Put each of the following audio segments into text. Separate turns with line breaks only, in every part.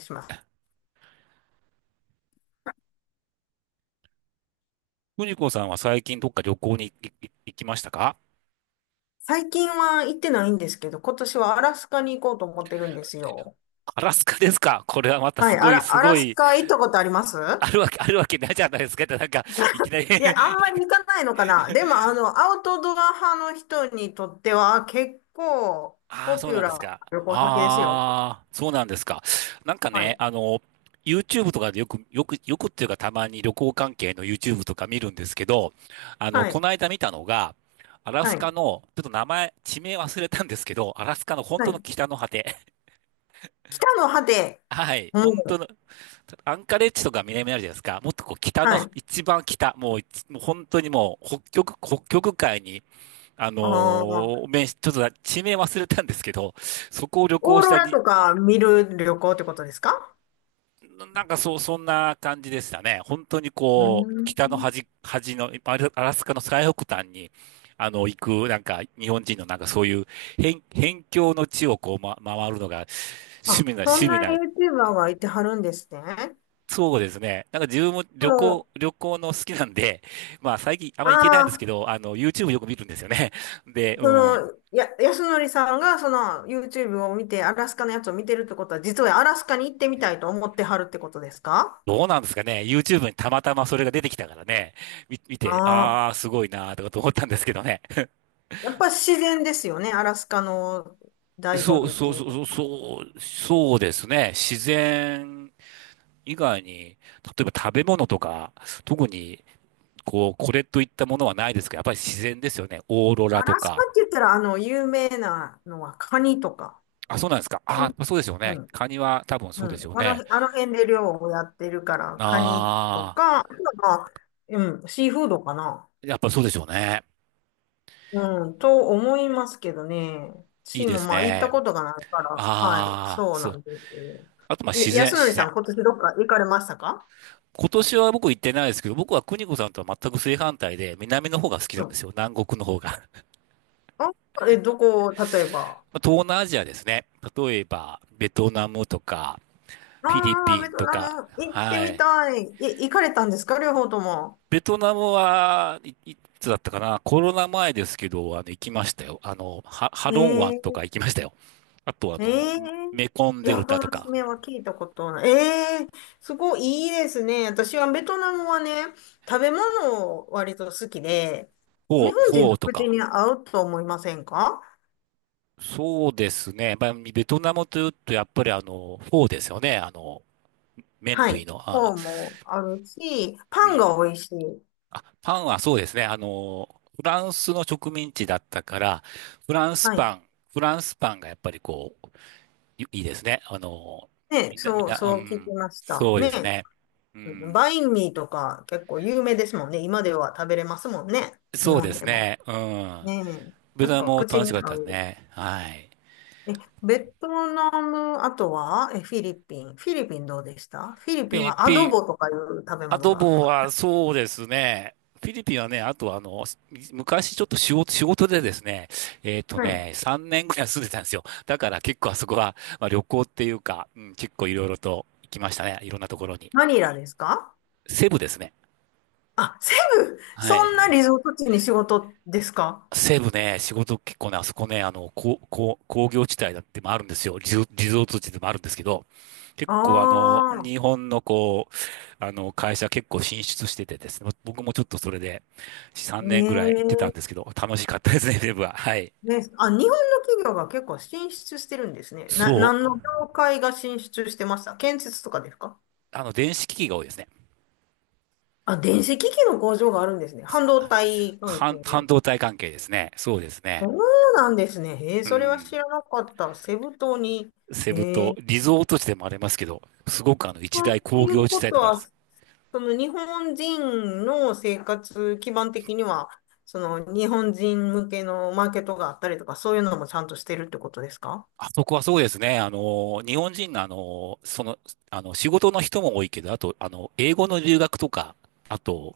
します。
藤子さんは最近どっか旅行に行きましたか？
最近は行ってないんですけど、今年はアラスカに行こうと思ってるんですよ。
アラスカですか。これはまた
は
す
い、ア
ごい、
ラ、
す
ア
ご
ラス
い、
カ行ったことあります？
あるわけないじゃないですか。いきなり
いや、あんまり行かないのかな。でも、あの、アウトドア派の人にとっては結構
ああ、
ポ
そう
ピュ
なん
ラ
です
ーな
か。
旅行先ですよ。
ああ、そうなんですか。なんか
は
ね、
い、
あの、YouTube とかでよくっていうかたまに旅行関係の YouTube とか見るんですけど、
は
こ
い、
の間見たのが、アラ
は
ス
い、
カの、ちょっと名前、地名忘れたんですけど、アラスカの本
は
当の
い。
北の果て。
北の果て、
はい。
う
本当
ん、
の、アンカレッジとか南にあるじゃないですか。もっとこう北の、
はい。
一番北、もう本当にもう北極、北極海に、
ああ、
面し、ちょっと地名忘れたんですけど、そこを旅
オー
行し
ロ
た
ラ
に、
とか見る旅行ってことですか？
んかそう、そんな感じでしたね。本当に
うー
こう、北の
ん。
端、端の、アラスカの最北端に、行く、日本人のなんかそういう、辺境の地をこう、ま、回るのが、趣
あ、
味な、
そん
趣味
な
な、
ユーチューバーがいてはるんですね。
そうですね。なんか自分も
も
旅行の好きなんで、まあ最近あん
う、
まり行けない
あ
んですけ
あ、
ど、YouTube よく見るんですよね。で、
そ
うん。
の、安則さんがその YouTube を見て、アラスカのやつを見てるってことは、実はアラスカに行ってみたいと思ってはるってことですか？
どうなんですかね。YouTube にたまたまそれが出てきたからね。見て、
ああ
ああ、すごいなーとかと思ったんですけどね。
ー。やっぱ自然ですよね、アラスカの 醍醐
そう、
味っ
そ
て
う
いう。
そうそう、そうそうですね。自然以外に、例えば食べ物とか、特に、こう、これといったものはないですけど、やっぱり自然ですよね。オーロラ
ア
と
ラスカ
か。
って言ったら、あの、有名なのはカニとか。
あ、そうなんですか。
う
あ、
ん
そうですよ
う
ね。
ん。
カニは多分そうですよ
あの、
ね。
あの辺で漁をやってるから、カニと
ああ、
か、あとはまあ、うん、シーフードかな。
やっぱそうでしょうね。
うん、と思いますけどね。
いい
私
で
も
す
まあ行った
ね。
ことがないから、はい、
ああ、
そう
そ
な
う。
んです。
あと、まあ、
え、
自然、
安則
自
さ
然。
ん、今年どっか行かれましたか？
今年は僕行ってないですけど、僕は邦子さんとは全く正反対で、南の方が好きな
う
んで
ん。
すよ。南国の方が。
あ、え、どこ、例えば。
まあ東南アジアですね。例えば、ベトナムとか、フィリ
ああ、
ピ
ベ
ン
ト
と
ナ
か。
ム行って
は
み
い。
たい。え、行かれたんですか両方とも？
ベトナムは、いつだったかな、コロナ前ですけど、行きましたよ。あの、ハロン湾と
ええ
か行きましたよ。あと、あ
え
の、
え
メコン
い
デ
や、
ル
そ
タと
の
か、
爪は聞いたことない。ええすごいいいですね。私はベトナムはね、食べ物を割と好きで、日
フ
本人
ォー
の
と
口
か。
に合うと思いませんか？
そうですね。まあ、ベトナムというと、やっぱりあの、フォーですよね。あの、麺
はい。
類の。
フ
あ、
ォーもあるし、
う
パン
ん。
が美味しい。
あ、パンはそうですね。あの、フランスの植民地だったから、フランス
は
パ
い。
ン、フランスパンがやっぱりこう、いですね。あの、
ね、
みん
そう、
な、う
そう聞き
ん。
ました。
そうで
ね。
す
うん
ね。うん。
バインミーとか結構有名ですもんね。今では食べれますもんね。日
そう
本
です
でも。
ね。うん。
ねえ。
ベ
な
ト
ん
ナム
か
も
口
楽し
に
かっ
合
たです
う。
ね。はい。
え、ベトナム、あとは、え、フィリピン。フィリピンどうでした？フィリ
フ
ピ
ィ
ン
リ
はア
ピ
ド
ン、
ボとかいう食べ
ア
物
ド
が。
ボはそうですね。フィリピンはね、あとあの、昔ちょっと仕事でですね、えっと
はい。
ね、3年ぐらい住んでたんですよ。だから結構あそこは、まあ、旅行っていうか、うん、結構いろいろと行きましたね。いろんなところに。
マニラですか？
セブですね。
あ、セブ
は
そ
い。
んなリゾート地に仕事ですか？
西部ね、仕事結構ね、あそこね、あの、工業地帯だってもあるんですよ。リゾート地でもあるんですけど、結
あ
構あの、日
あ
本のこう、あの、会社結構進出しててですね、僕もちょっとそれで3
ー。ね
年ぐらい行ってたんで
え
すけど、楽しかったですね、西部は。はい。
ね、あ、日本の企業が結構進出してるんですね。な、
そ
何の
う。
業界が進出してました？建設とかですか？
あの、電子機器が多いですね。
あ、電子機器の工場があるんですね。半導体関
半
係。
導体関係ですね。そうです
そ
ね。
うなんですね。へえ、
う
それは
ん。
知らなかった。セブ島に。
セブ
へ
島、
え、
リゾート地でもありますけど、すごくあの、一大
と
工
いう
業地
こ
帯
と
でもある。
は、その日本人の生活基盤的には、その日本人向けのマーケットがあったりとか、そういうのもちゃんとしてるってことですか？
あそこはそうですね。あの、日本人のあの、その、あの、仕事の人も多いけど、あと、あの、英語の留学とか、あと、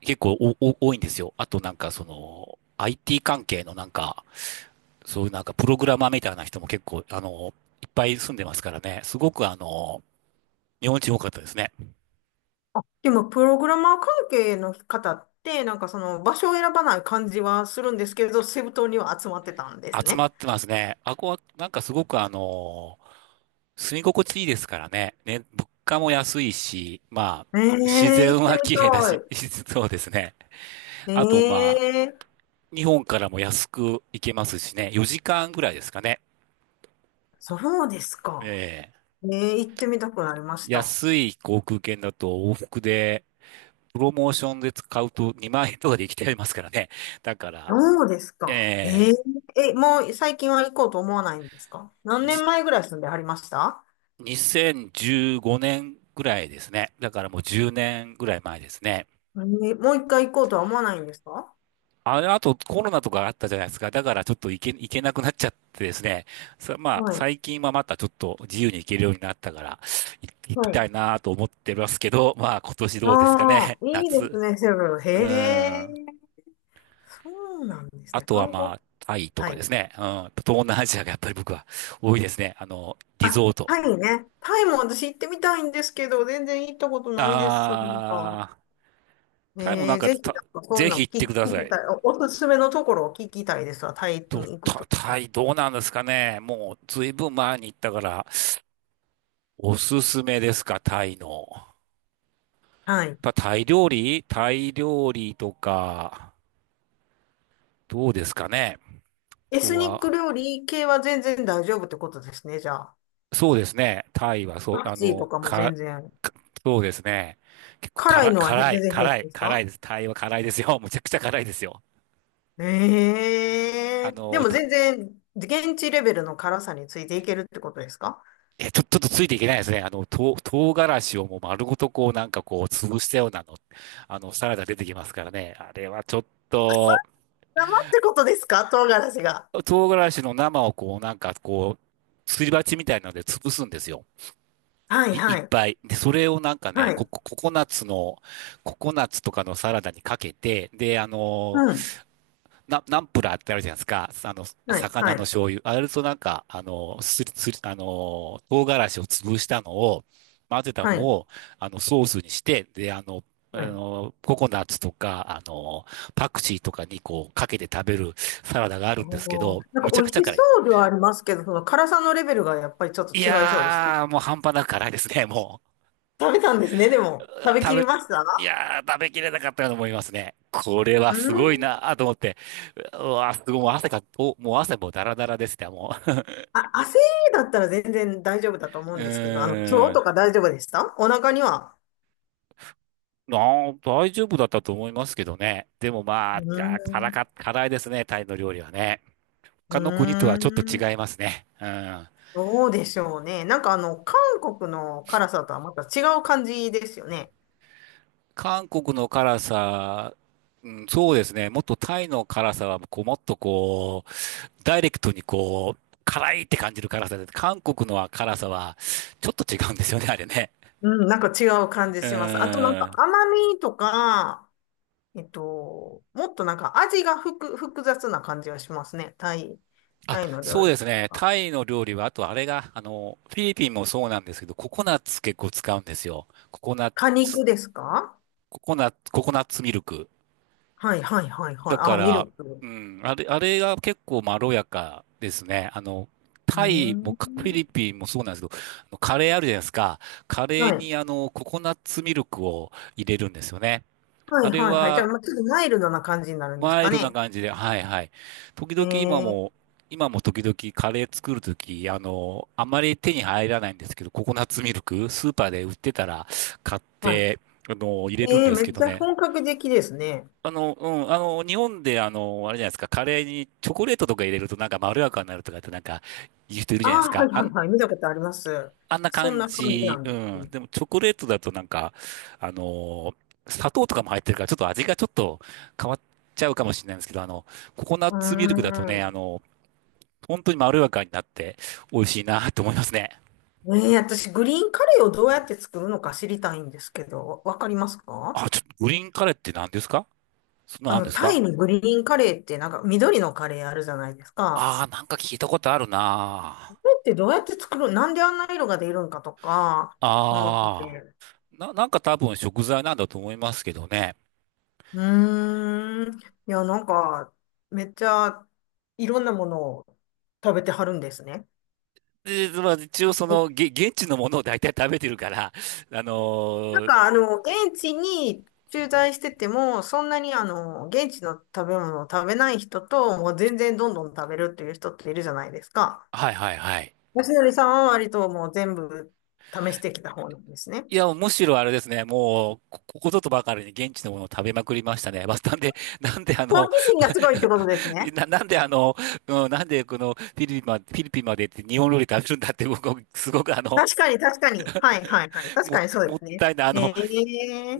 結構多いんですよ。あとなんかその、IT 関係のなんか、そういうなんかプログラマーみたいな人も結構、あの、いっぱい住んでますからね。すごくあの、日本人多かったですね。
でも、プログラマー関係の方って、なんかその場所を選ばない感じはするんですけど、セブ島には集まってたんです
集ま
ね。
ってますね。あこはなんかすごくあの、住み心地いいですからね。ね、物価も安いし、まあ、
え
自
え行っ
然
て
は
み
綺麗だ
た
し、
い。
そうですね。
え
あと、ま
え
日本からも安く行けますしね、4時間ぐらいですかね。
そうですか。
ええ
ええ行ってみたくなりました。
安い航空券だと往復で、プロモーションで使うと2万円とかで行きていますからね。だから、
どうです
え
か？え
え
ええ、もう最近は行こうと思わないんですか？何
じ
年前ぐらい住んではりました？
2015年ぐらいですね。だからもう10年ぐらい前ですね。
ええもう一回行こうとは思わないんですか？
あの後コロナとかあったじゃないですか。だからちょっと行けなくなっちゃってですね。さ、まあ
はい。
最近はまたちょっと自由に行けるようになったから、い行き
は
た
い。
いなと思ってますけど、まあ今年どうですか
あ
ね。
あ、いいで
夏。
すね、セブン。へ
うん。
え、そうなんです
あ
ね。
とは
観
ま
光
あタイと
は
かで
い。
すね。うん。東南アジアがやっぱり僕は多いですね。あの、リゾ
あ、
ート。
タイね。タイも私行ってみたいんですけど、全然行ったことないです。そうか
あー、タイもなん
えー、
か
ぜひ、なん
た、
かそうい
ぜ
う
ひ
の
行って
聞
くだ
き聞
さ
き
い。
たい。おすすめのところを聞きたいですわ。タイ
と、
に行くとした
タ
ら。
イどうなんですかね。もうずいぶん前に行ったから、おすすめですか、タイの。や
は
っ
い。
ぱタイ料理とか、どうですかね。あ
エ
と
スニック
は、
料理系は全然大丈夫ってことですね、じゃあ。
そうですね。タイは、そう、
パク
あ
チーと
の、
かも
か、
全然。
かそうですね。結構
辛い
辛、
のはへ全
辛い、
然平
辛
気
い、
です
辛
か？
いです。タイは辛いですよ。むちゃくちゃ辛いですよ。
ええ
あ
ー、で
の、
も
と、
全然、現地レベルの辛さについていけるってことですか？
え、ちょ、ちょっとついていけないですね。あの、唐辛子をもう丸ごとこう、なんかこう、潰したようなの、あの、サラダ出てきますからね。あれはちょっと、
生ってことですか？唐辛子が。
唐辛子の生をこう、なんかこう、すり鉢みたいなので潰すんですよ。
はい、
い
は
っ
い、
ぱい。で、それをなんかね、
はい。
ココナッツの、ココナッツとかのサラダにかけて、で、あの
うん。
ー、ナンプラーってあるじゃないですか。あの、
はい、
魚
は
の
い、
醤油。あれとなんか、あのー、すり、すり、あのー、唐辛子を潰したのを、混ぜた
は
の
い、
を、あの、ソースにして、で、あの、あ
はい。
のー、ココナッツとか、あのー、パクチーとかにこう、かけて食べるサラダがあるんですけ
おー
ど、
なんか
むちゃ
美
く
味
ちゃ
し
辛
そ
い。
うではありますけど、その辛さのレベルがやっぱりちょっと
い
違いそうでした。
やー、もう半端なく辛いですね、も
食べたんですね、でも。
う。う
食
ー
べ
食
きりました？
べ、いやー、食べきれなかったように思いますね。これは
うー
すごいな
ん。
ーと思って。うわー、すごい、もう汗か、お、もう汗もダラダラですね、も
あ、汗だったら全然大丈夫だと思
う。
う
う
んですけど、あの、今日
ー
と
ん。
か大丈夫でした？お腹には。
なあ、大丈夫だったと思いますけどね。でもまあ、
うーん。
辛いですね、タイの料理はね。
う
他の国とは
ー
ちょっと
ん。
違いますね。うん。
どうでしょうね。なんかあの、韓国の辛さとはまた違う感じですよね。
韓国の辛さ、うん、そうですね。もっとタイの辛さは、こう、もっとこう、ダイレクトにこう、辛いって感じる辛さで、韓国のは辛さは、ちょっと違うんですよね、あれね。
うん、なんか違う感じ
う
します。あとなんか
ん。
甘みとか、えっと、もっとなんか味が複雑な感じがしますね。タイ、
あ、
タイの
そ
料
うで
理と
すね。
か
タイの料理は、あとあれが、あの、フィリピンもそうなんですけど、ココナッツ結構使うんですよ。ココナッツ、
果肉ですか？
ココナッツ、ココナッツミルク。
はいはいはいは
だ
い。あ、
か
ミル
ら、う
ク。
ん、あれ、あれが結構まろやかですね。
う
タイも
ー
かフィ
ん。
リピンもそうなんですけど、カレーあるじゃないですか。カレ
は
ー
い。
にココナッツミルクを入れるんですよね。
は
あ
い
れ
はいはい。じゃあ、
は、
まあ、ちょっとマイルドな感じになるんです
マイ
か
ルドな
ね。
感じで、はいはい。時
え
々今
ー、
も、今も時々カレー作るとき、あまり手に入らないんですけど、ココナッツミルク、スーパーで売ってたら買っ
はい。
て、入れるん
えー、
です
め
け
っ
ど
ちゃ
ね。
本格的ですね。
日本で、あれじゃないですか、カレーにチョコレートとか入れるとなんかまろやかになるとかってなんか言う人いる
あ
じゃないです
あ、はい
か。あ
は
ん、
いはい。見たことあります。
あんな
そん
感
な感じな
じ。う
んです
ん。
ね。
でもチョコレートだとなんか、あの、砂糖とかも入ってるからちょっと味がちょっと変わっちゃうかもしれないんですけど、ココナッ
うー
ツミルクだとね、
ん。
本当にまろやかになって美味しいなと思いますね。
えー、私、グリーンカレーをどうやって作るのか知りたいんですけど、わかりますか？
あ、ちょっとグリーンカレーって何ですか？そんな
あ
のあるん
の、
です
タイ
か？
のグリーンカレーってなんか緑のカレーあるじゃないですか。
ああー、なんか聞いたことある
こ
な。
れってどうやって作る、なんであんな色が出るんかとか思って
ああ
て。
ー。なんか多分食材なんだと思いますけどね。
うーん。いや、なんか、めっちゃいろんなものを食べてはるんですね。
で、まあ、一応その、現地のものを大体食べてるから、あ
なん
のー、
かあの、現地に駐在してても、そんなにあの、現地の食べ物を食べない人と、もう全然どんどん食べるっていう人っているじゃないですか。
はいはいはい。
よしのりさんは割ともう全部試してきた方なんですね。
いや、むしろあれですね、もう、ここことばかりに現地のものを食べまくりましたね。まあ、なんで、なんであ
好
の、
奇心がすごいってことです ね。
な、なんであの、うん、なんでこのフィリピンまで、フィリピンまで行って日本料理食べるんだって僕、すごく
確かに、確かに。はい、はい、はい。確かにそう
も
で
っ
すね。
たいない、
ね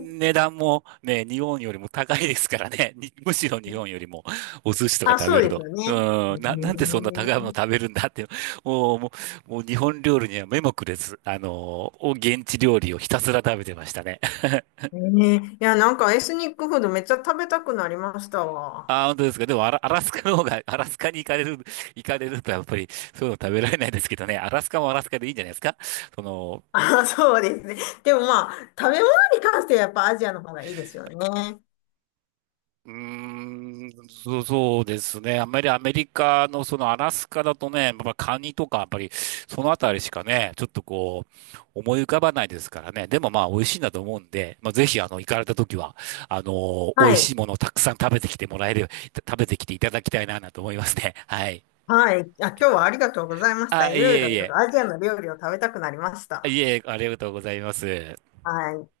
え。
段もね、日本よりも高いですからね。にむしろ日本よりもお寿司とか
あ、
食
そ
べ
う
る
です
と。
よ
う
ね。
ん、なんでそ
ね
んな高いもの食べるんだって。もう、ももう日本料理には目もくれず、あのー、現地料理をひたすら食べてましたね。
え。ねえ。いや、なんかエスニックフードめっちゃ食べたくなりました わ。
ああ、本当ですか。でもアラ、アラスカの方が、アラスカに行かれる、行かれるとやっぱりそういうの食べられないですけどね。アラスカもアラスカでいいんじゃないですか。その、
あ、そうですね。でもまあ、食べ物に関してはやっぱアジアの方がいいですよね。
うーん、そうですね。あんまりアメリカのそのアラスカだとね、まあ、カニとかやっぱりそのあたりしかね、ちょっとこう思い浮かばないですからね。でもまあ美味しいんだと思うんで、まあ、ぜひあの行かれた時は、美
は
味し
い。
いものをたくさん食べてきてもらえる、食べてきていただきたいな、なと思いますね。はい。
はい。あ、今日はありがとうございました。
あ、
い
い
ろいろ
えいえ。
アジアの料理を食べたくなりました。
いえ、ありがとうございます。
はい。